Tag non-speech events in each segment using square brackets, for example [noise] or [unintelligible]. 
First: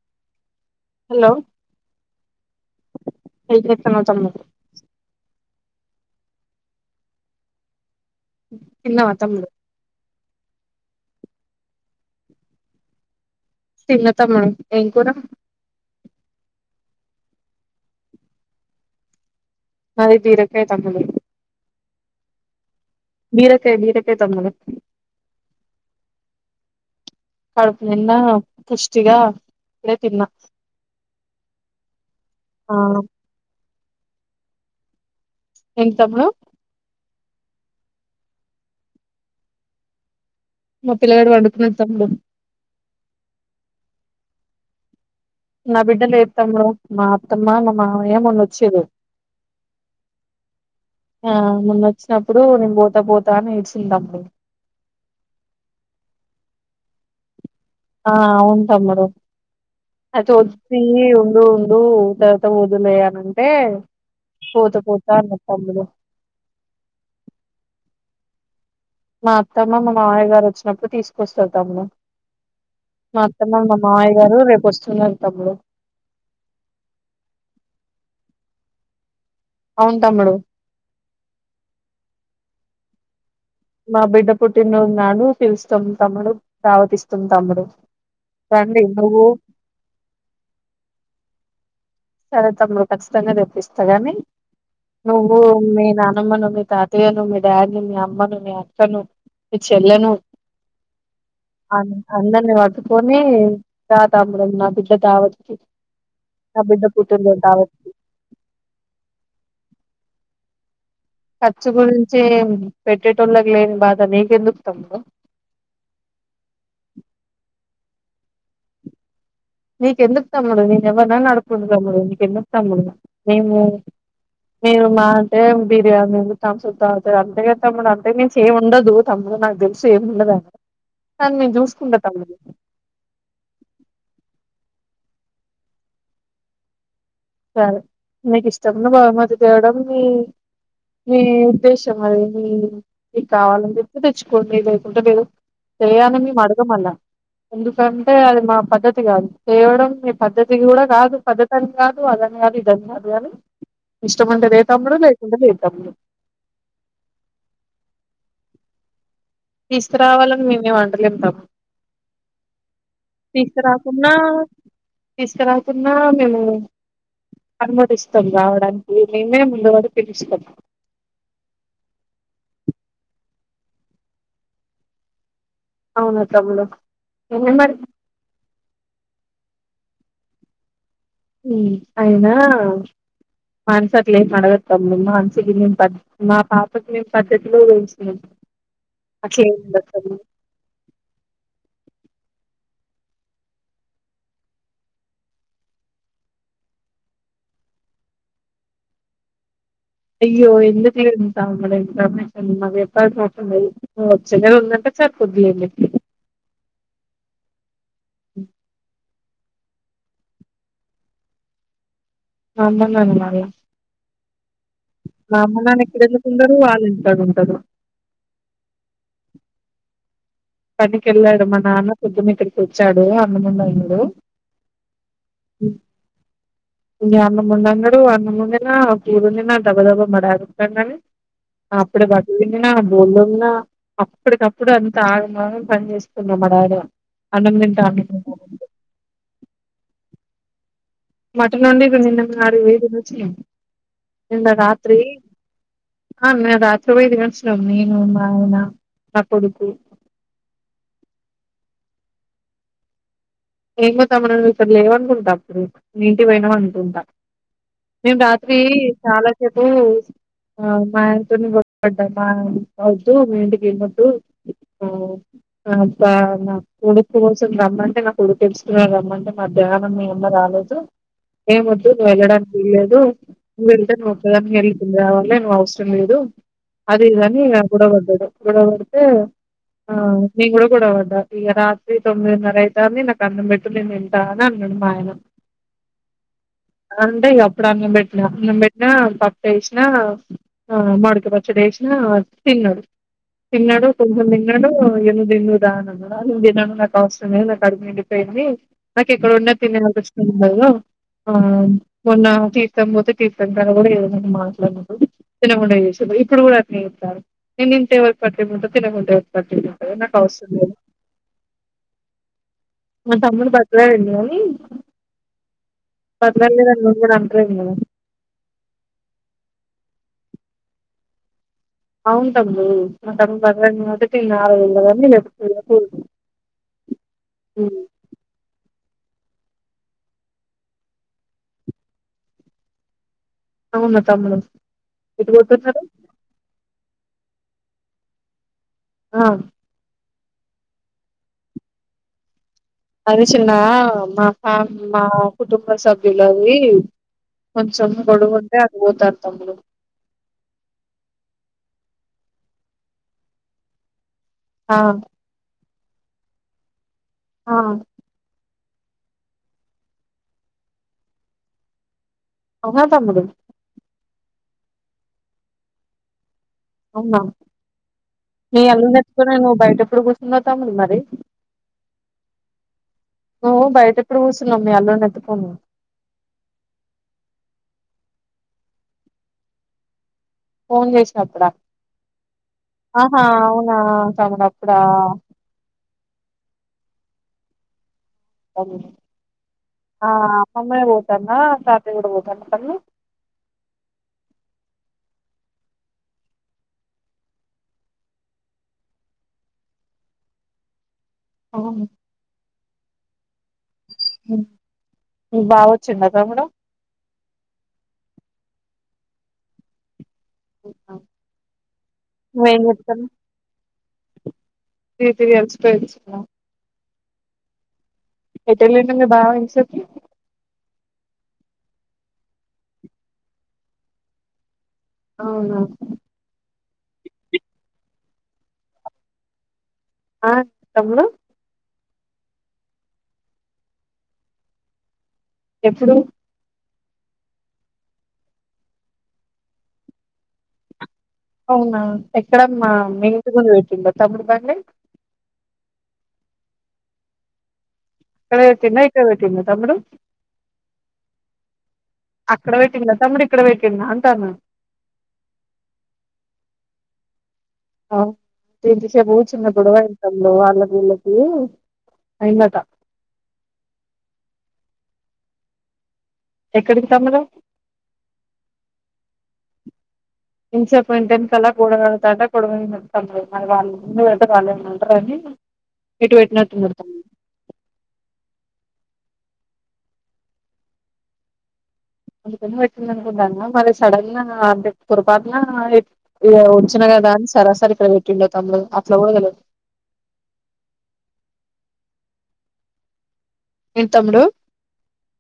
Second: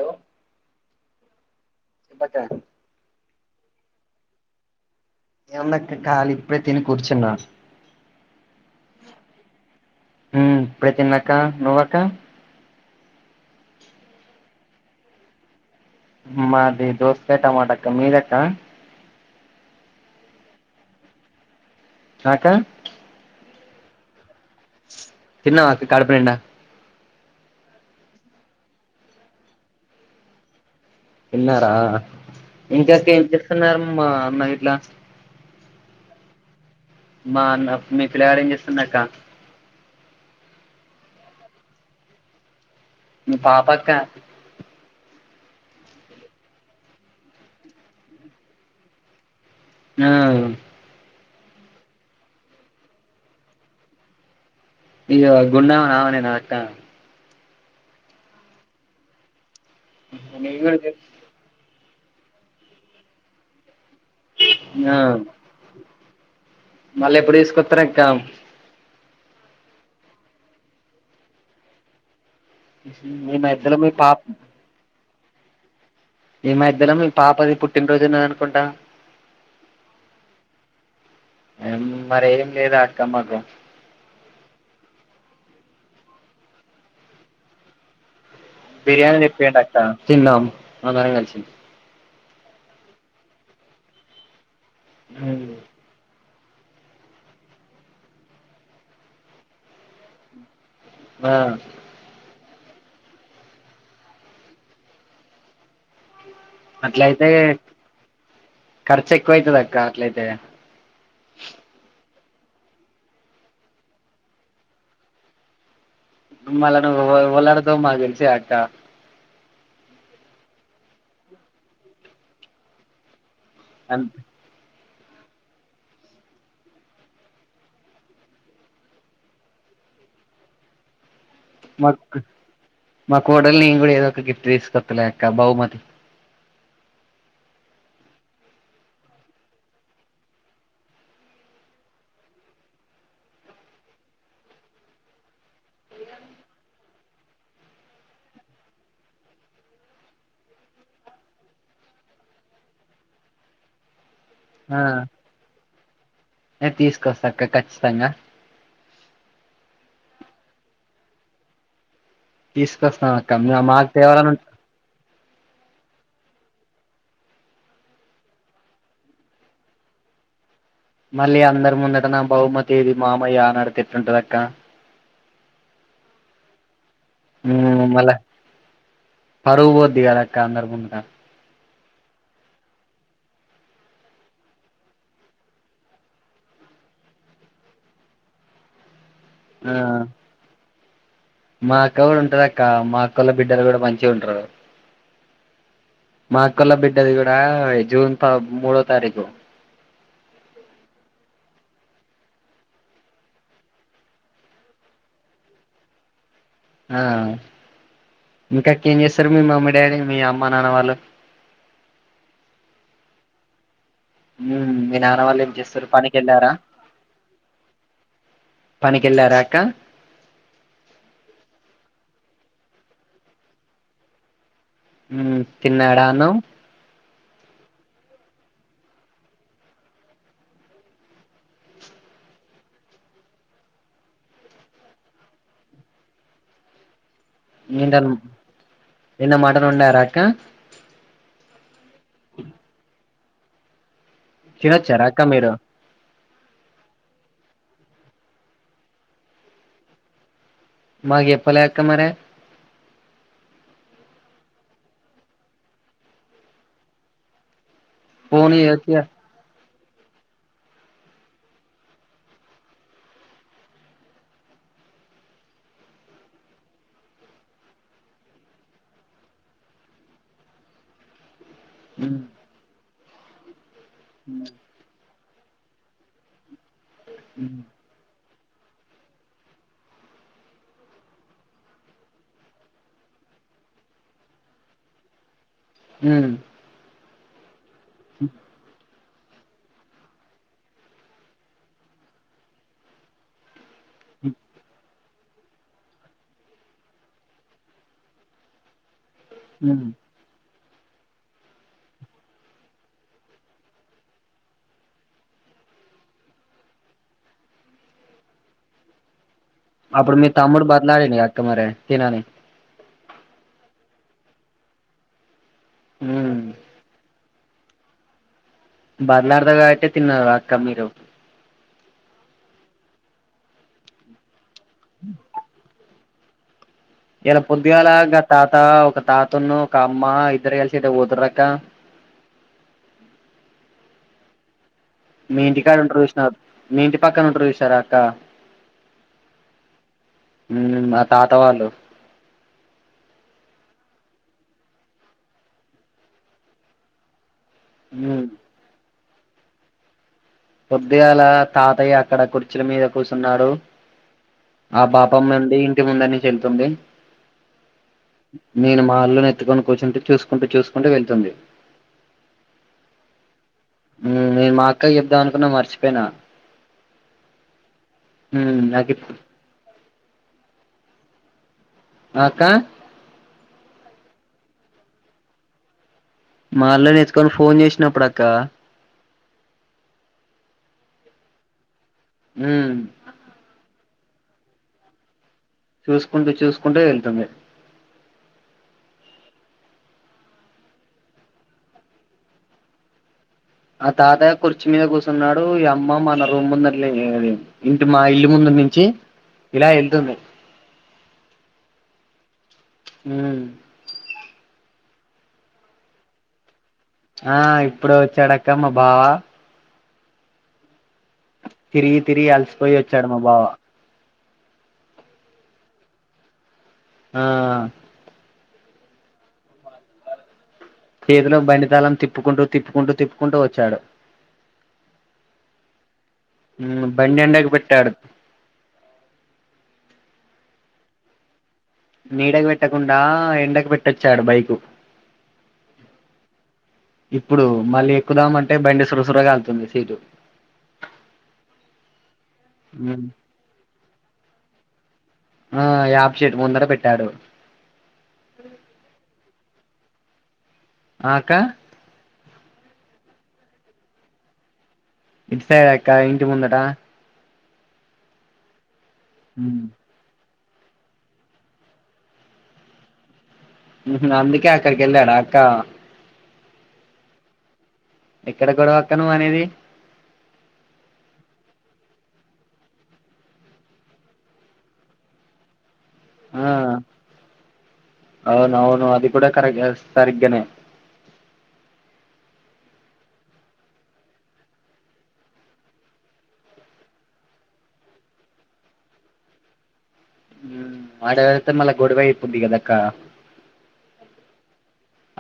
Hello hello చెప్పక్క ఏంచేస్తున్నావు తమ్ము ఏముందక్క ఖాళీ ఇప్పుడే తిని కూర్చున్నా తిన్నావా తమ్ముడు హ్మ్ ఇప్పుడె తిన్నక్క నువ్వక్క తిన్న తమ్ము మ ఎంకురా మాది దోస టమాట అక్క మీదక్క మాది బీరకాయ తమ్ముడు కాకా బీరకాయ బీరకాయ తమ్న తిన్నావా అక్కా కడుపునిండా కడుపు నిన్న పుష్టిగా ఇప్పు డే తిన్నా తిన్నారా ఆ ఇంతకీ ఏం చెస్తున్నారు ఆమ అన్నా గిట్ల ఏం తమ్ముడు మా అన్న మీ పిలగాడు ఏం చేస్తుండు అక్క మా పిల్లగాడు వండుకున్న తమ్ముడు మీ పాపాక్క నా బిడ్డ లేదు తమ్ముడు మా అత్తమ్మ మా మామయ్య మొన్న వచ్చిరూ ఆ ఆ మొన్న వచ్చినప్పుడూ నేను పోత పోత అని ఏడ్చింది తమ్ముడు ఇ గువ గుండు ఆమె ఆమె నా అక్క ఆ ఉంటా మరి అది నేను కూడా వచ్చింది ఉండు పుడు తరువాత పొదువులే అనినంటే ఆ మళ్ళీ ఎప్పుడు తీసుకొస్తార అక్క మా అత్తమ్మ మా మావయ్య గారు వచ్చినప్పుడు తీసుకొస్త తమ్ముడు మా ఈ అత్తమ మధ్యలో మా మీ మాయ పాప గారు రేపు వస్తున్నారు తమ్ముడు ఈ మధ్యలొ మీ పాపది పుట్టిన్ రోజు ఉన్నది అనుకుంటా అవును తమ్ముడు మరేం లేదా కమ్మాకు మా బిడ్డ పుట్టిన రోజునాడు పిలుస్తం తమ్ముడు దావతిస్తాం తమ్ముడు రండి బిర్యానీ నువ్వు తెప్పియండి అక్క తిందాం అందరం కలిసి సరే తమ్ముడు ఖచ్చితంగా తెప్పిస్తా గాని నువ్వో నేనా అన్నను మీ తాతయ్యను మీ డాడీనీ మీ అమ్మను మీ అక్కను మీ చెల్లెను ఆ అ అందర్నీ పట్ పోనీ రా తమ్ముడు నా బిడ్డ దావత్ కి బిడ్డ అట్లయితే పుట్టినరోజు ఖర్చు ఎక్కువైతది అక్క ఎట్ల అయితే ఖర్చు గురించి పెట్టేటోళ్ళకి లేని బాధ నీకెందుకు తమ్ముడు మల్ల నువ్వు ఎవరు ఎవరిని అడుగుతావు మాకు తెలుసు కదా అక్క నీకెందుకు తమ్ముడు నేను ఎవ్వరనన్నా అడుక్కుంటా తమ్ముడు నీకు ఎందుకు తమ్ముడు మేము మీరు మా అంటే బిర్యానీ తంసప్ తాగుతరు అంతేగా తమ్ముడు అంతకుమించి ఏమి ఉండదు తమ్ముడు నాకు తెలుసు ఏమి ఉండదనీ మా మా కోడల్ నేను కూడా ఏదో ఒక గిఫ్ట్ తీసుకో దొరకలె ఆక్క బహుమతి సరే మీకు ఇష్టం ఉన్న బహుమతి తేయడం మీ మీ ఉద్దేశం అది మీ మీకు కావాలని చెప్పి తెచ్చుకోండి లేకుంటే లేదు తేయాలని మేము అడగం అలా ఎందుకంటే అది మా పద్ధతి కాదు తేవడం మీ పద్ధతి కూడా కాదు పద్ధతి అని కాదు నువ్వు అదనికాదు ఇదనికాదు గాని ఇష్టంముంటె తే తమ్ముడు ఆ లేకుంటె లేదు తమ్ముడు తీసుకొస్తా అక్క ఖచ్చితంగా తీసుకురావాలని మీమెం వంటలేము తమ్ముడు తీసుకొస్తాం అక్క మాకు తీసుకురాకున్నా తేవాలని ఉంట తీసుకురాకున్నా మేము అనుమతిస్తాం రావడానికి మేమే ముందువడి పిలుస్తాం మళ్ళీ అందరు ముందట నా బహుమతి ఏది మామయ్య అని అడిగితే ఎట్లుంటది అక్క అవునా తమ్ముడు నిన్నే మరి మల్ల పరువు పోతది ఇది కాదక్క అందరు ముందట అయినా మనసు అట్లేం అడుగది తమ్ముడు మనసుకి మేము పద్ద మా పాపకి మేము పద్ధతిలో వేంచినం అట్లేం ఉండదు ఆ తమ్ముడు మా అక్క కూడా ఉంటది అక్క మా అకోల్ల బిడ్డలు కూడా మంచిగా ఉంటారు మా అకోల్లా బిడ్డది కూడా జూన్ త మూడో తారీకు అయ్యో ఎందుక ఏడుత్త ఉన్నావు ఇన్ఫర్మేషన్ మాకు చెప్పాల్సిన అవసరం లేదు వచ్చలే ఉందంటే సరిపోద్దు ఎందుకకి ఆ ఇంకాక ఏం చేస్త సరే మీ మమ్మీ డాడీ మీ అమ్మ నాన్న వాళ్ళు మా అమ్మ నాన్న మల్ల మ్మ్ మీ నాన్న మా వాళ్ళు ఏం అమ్మ నాన్న చేస్తారు ఇక్కడ పనికి వెళ్ళారా ఎందుకుండరు వాళ్ళ ఇంట్లోనే ఉంటారు ఎల్లరాక్కా పనికెళ్ళాడు మా నాన్న పొద్దునే ఇక్కడికి వచ్చాడు అన్నమొండు అయినాడు మ్మ్ తిన్నరా అన్నం ఇంగ్యా అన్నమొండన్నడు గారు అన్నమొండి కీబొండిన దడబ్బ మా డాడోతండని అప్పుడే బట్టల్ పిండిన బోల్ దోమిన అప్పడికప్పుడు అంత ఆగ మగం పన్జేసుకున్న మా డాడా నిండన్ నిన్న మటన్ వండరాక్క మటన్ ఒండి నిన్న మారు వేదుదున్నాదు చియం తినోచ్చరాక్క మీరు అ మే రాత్రే పోయి తినోచినం. నేను, మాయన, నా కొడుకు మాగి ఎప్పలే అక్క మరె ఏం పోతాం. మనన్ ఇక్కడ్ లేవ అనుకుంటా. అప్పుడు మీ ఇంటిపోనవ్ అనుకుంటా మేం రాత్రి పోనీ వచ్చ చాలా చెప్ ఓ, మాయతోనిపడ్డా మా అవుదు మీ ఇంటికి ఏం వద్దు. ఆ, ఆ బా, నా కొడుకు కోసం రమ్మంటే, నాక్ ప్పుడు తెలుసుకున్నా రమ్మంటే మాధ్యానం మీ అమ్మ రాలేదు ఏమొద్దు నువెల్లడానికి విళ్లేదు వెళ్తే నువ్వు ఒక్కదానివేళ్ళి తిన్రావళి లే నువ్వు అవసరం లేదు అది ఇది అని ఆ గొడవపడ్డాడు గొడవ పడితే ఆ నేను గూడా గొడవ పడ్డా ఇంగ రాత్రి తొమ్మిదిన్నరై ధర్నీ నాకు అన్నం బెట్టు నేను తింటా అన్ అన్నాడు మా ఆయన హు అంతే ఇంగ అప్ ప్పుడు అన్నం బెట్న అన్నం బెట్నా పప్పేస్నా మామిడిపచ్చడేస్నా తిన్నారు తిన్నాడు కొంచెం దిన్నాడు అయ్యో నువ్వ్ దిందువ్ దా అన్ అన్నడ నేన్ దినను నాకు అవశ్రమేలే కడుప్నిండిపెంది నాక్ ఎక్కడ వున్న తినల్పిస్తుంది గదా ఆ మొన్న తీర్థం పోతే తీర్థం తన కూడా ఎవరధోని మాట్లాడడు తినగుండా ఎస్సీరు ఇప్పుడు కూడా అట్నేతాడు. నేన్ తింటే ఎవరికి పట్టేకుంటది తినకుంటే పట్టింపు ఉంటది నాకు అప్పుడు మీ అవసరం తాముడు లేదు బద్లాడిండు గా అక్క మరే తిన్ అనీ మా తమ్ముడు బద్లాడిండు గానీ మ్మ్ బద్లాడ్ లేదన్ నవ్ కూడా స మే బర్లడదగాట తిన్న రా కమ్మీర అవును తమ్ముడు మా తమ్ముడు పగ మొదటిింద ఆ [unintelligible] [inaudible] ఇలా పొద్దుగాలా గ తాత ఒక తాతను ఒక అమ్మ ఇద్దరు కలిసి ఎటు పోతున్నారు అక్క అవునా తమ్ముడు ఎటు మీ ఇంటికాడా పోతున్నారు ఉంటారు విష్ మీ ఇంటి పక్కన ఉంటారు చూశారా అక్క ఆ ఉ మా తాత వాళ్ళు అని చిన మా ఫ్యా మా కుటుంబ సభ్యులు అవి కొంచసం గడుగు అందే అదితది తప్పుడు కొద్దిగాల తాతయ్య అక్కడ కుర్చీల మీద కూర్చున్నాడు ఆ పాపమ్మ అండి ఇంటి ముందు నుంచి చెళ్తుంది ఆ నేను మాల్లోని ఎత్తుకొని కూర్చుంటే చూసుకుంటే చూసుకుంటే వెళ్తుంది అహ తమ్ముడు మ్ నేను మా అక్కా చెప్దాం అనుకున్నా మర్చిపోయినా అవునా మీ నాకు అందరితో నేను బయట ఇప్పుడు కూస నతా ఉండు మరి ఆ ఆక్క ఇప్పుడు ఊసున్నామ అలోన ఎత్పోం మాళ న ఎచ్చుకొని ఫోన్ చేసినప్పుడు అక్క ఫోన్ చేసా అప్పుడ ఆహా అవునా మ అప్పుడా చూసుకుంటే చూసుకుంటే వెళ్తుంది అ మమ్మ పోతన్నా చట కూడాడ పోతన్నా ఆ తాత కుర్చి మీద కూర్చున్నాడు ఈ అమ్మ మన రూమ్ ముంద ఇంటి మా ఇల్లు ముందు నుంచి ఇలా వెళ్తుంది అవును ఉమ్ ఓ బాగా వచ్చింది తమ్ముడు ఆ ఇప్పుడు వచ్చాడక్కమ్మా బావా ఓహ తిరిగి తిరిగి అలసిపోయి వచ్చాడు మా బావ తిరిగి తిరిగి అలసిపోయి వచ్చిండా ఆ ఎటు వెళ్లాడు మీ బావ ఇంతసేపు చేతిలో బండితాళం తిప్పుకుంటూ తిప్పుకుంటూ తిప్పుకుంటూ వచ్చాడు అవునా ఉ బండి ఎండకి పెట్టాడు ఆ తమ్ముడు నీడకు పెట్టకుండా ఎండకు పెట్టొచ్చాడు బైకు ఎప్పుడు ఇప్పుడు మళ్ళీ ఎక్కుదామంటే బండి సురసుర కాలుతుంది సీటు అవునా ఎక్కడ మా మీ ఇంటి ముందు పెట్టిండ తమ్ముడు బండి ఆ యాపా చెట్టు ముందట పెట్టాడు అక్కడ పెట్టిండా ఇక్కడ పెట్టిండా తమ్ముడు ఆ అక్క అక్కడ పెట్టిండా తమ్ముడు ఇక్కడ ఇక్కడ వేట్టిండా అంటన్న ఇటు సైడ్ అక్క ఇంటి ముందట ఆ తె రేపు చిన్న గొడవైంది తమ్ముడు ఇగో అళ్ళకిళ్ళకి అయిందట అందుకే అక్కడికి వెళ్ళాడా అక్క ఎక్కడికి తమ్ముడు ఎక్కడ గొడవ అక్క నువ్వు అనేది ఇంసేపు ఇంటనకాల గోడ కడుతుంటే గొడవైంది తమ్ముడు మరి వాళ్ళ ముందు వెళ్తే వాళ్లేమన్న అంటరని ఇటు పెట్నటున్నారు అవును అవును అది కూడా కరక్టే సరిగ్గనే అందుకని పెట్టింది అనుకుంటాను మరి సడన్ గా అంటే పోరపాటున వచ్చిన కదా అని సరాసరి ఇక్కడ పెట్టిండ తమ్ముడు అట్లా కూడ తెలియదు ఆడ వెడితే మళ్లీ గొడవ అయిపోద్ది కదా అక్క ఎ తమ్ముడు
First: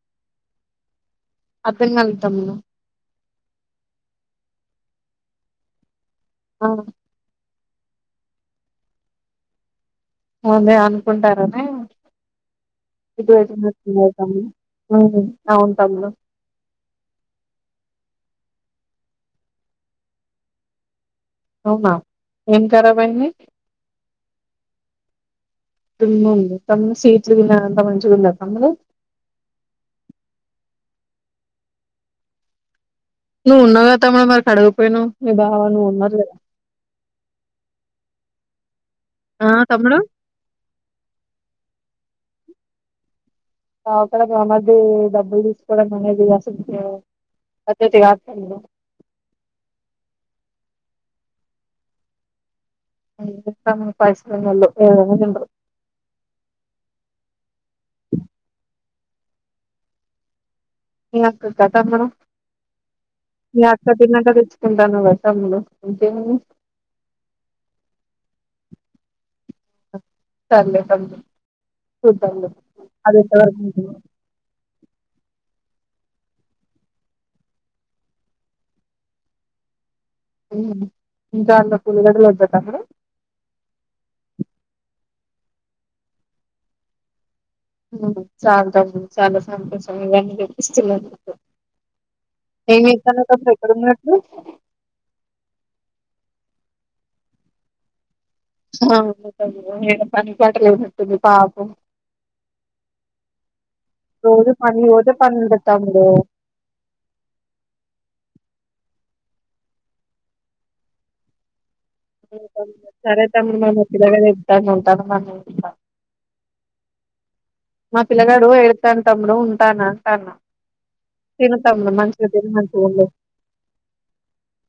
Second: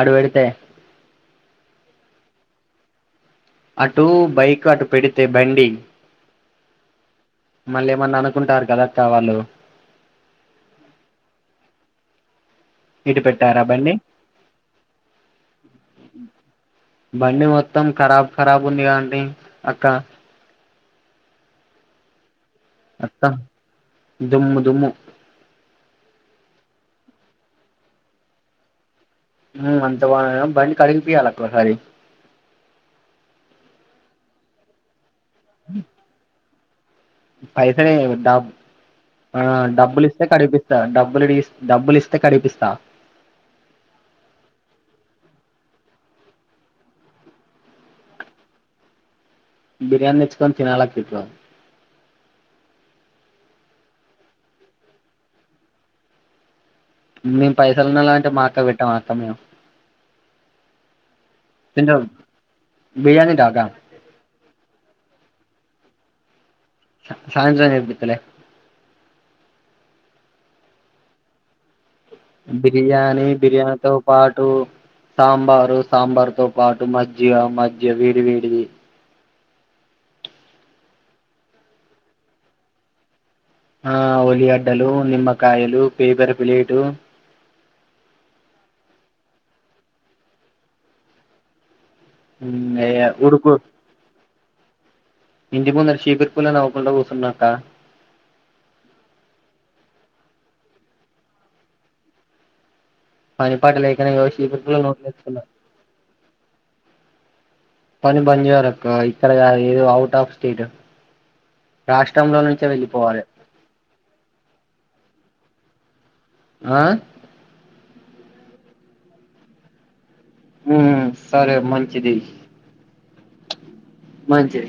అటు పెడితే అర్థం కలే తమ్ముడు అటు బైక్ అటు పెడితే బండి ఆ మళ్ళీ ఏమన్నా అనుకుంటారు కదక్క వాళ్ళు అంది అనుకుంటారని ఇటు పెట్టారా బండి ఇటువైతేవుతా అ ఉంటాము కదా కరాబ్ ఉందిగా అండి అక్క అవునా ఏం ఖరాబ్ అత్త అయింది దుమ్ము దుమ్ము దుమ్ము ఉంది తమ్మి సీట్స్ గిన అంత మంచిగుంద తమ్ముడు ఉమ్ అంత బాగానే ఉంది బండి కడిగి పియాలి అక్క ఓసారి నువ్వు ఉన్నావుగా తమ్ముడు మరి కడగకపోయినవ్ మీ బావా నువు ఉన్నారు లే పైసా [unintelligible] ఆ డబ్బులిస్తే కడిగిపిస్తా డబ్బులు డబ్బులు ఇస్తా త కడిపిస్తా ఓఅక్క దగ్గర మర్ది డబ్బులు తీసుకోవడం అనేది అసలు పద్దతి కాదు బిర్యానీ తెచ్కోని తినాల అప్పిట్లో [unintelligible] పైసలున్నోళ్లు ఏదైనా తింట్టారు మేము పైసలు ఉన్నాయా అంటే మా అక్కకు పెట్టాం మా అక్క మేము మీ అక్కకొ తింటాం తమ్ముడు బిర్యానీ మీ డాకా అక్క తినకె తెచ్చుకుంట అన్నావ్ గదా తమ్ములు అంటే ఏమి సాయంత్రం చేపితాలే [unintelligible] అది బిర్యానీ ఎంత వరకు బిర్యానీ తో నిజమో పాటు సాంబారు సాంబార్ తో పాటు మజ్జిగ మజ్జిగ వేడి వేడివి మ్ ఇంకా అలా పులిల దగ్గరే వద్ద తమ్ముడు ఆ ఉల్లిగడ్డలు నిమ్మకాయలు పేపర్ ప్లేటు హుమ్ చాలా చాలా సంతోషంగా అనిపిస్తవునది [unintelligible] ఏం జెస్తా ఉన్నావ్ తమ్ముడు ఉడుకు ఎక్కడ ఉన్నావ్ ఇప్పుడు ఇంటి ముందు సిపూర్రూపుల్ నవకుండ కుసన్నాక్క హ మొత్తమ్ పని పాట లేనట్టుంది పాపం పనిపాటి లేకనేగా రోజు సిపూర్ పుల్ల పనికి నోట్లో పోతే పని వేసుకున్న ఉంటది తమ్ముడు అవును పని బంద్ చేయారు క్క ఇక్కడ గాదు ఏదో అఔట్ ఆఫ్ స్టేట్ రాష్ట్రంలో నుంచే వెళ్ళిపోవాలి సరే తమ్ముడు మాక్ చెప్పినవ్ కాద ఇతము ఉంటాను మ ఆ మా పిల్లగాడు ఏడుతండు తమ్ముడు ఉంటానా తానా ఉ తిను సరే తమ్ముడు మంచిది మంచిగా తిను మంచిగా ఉండు మంచిది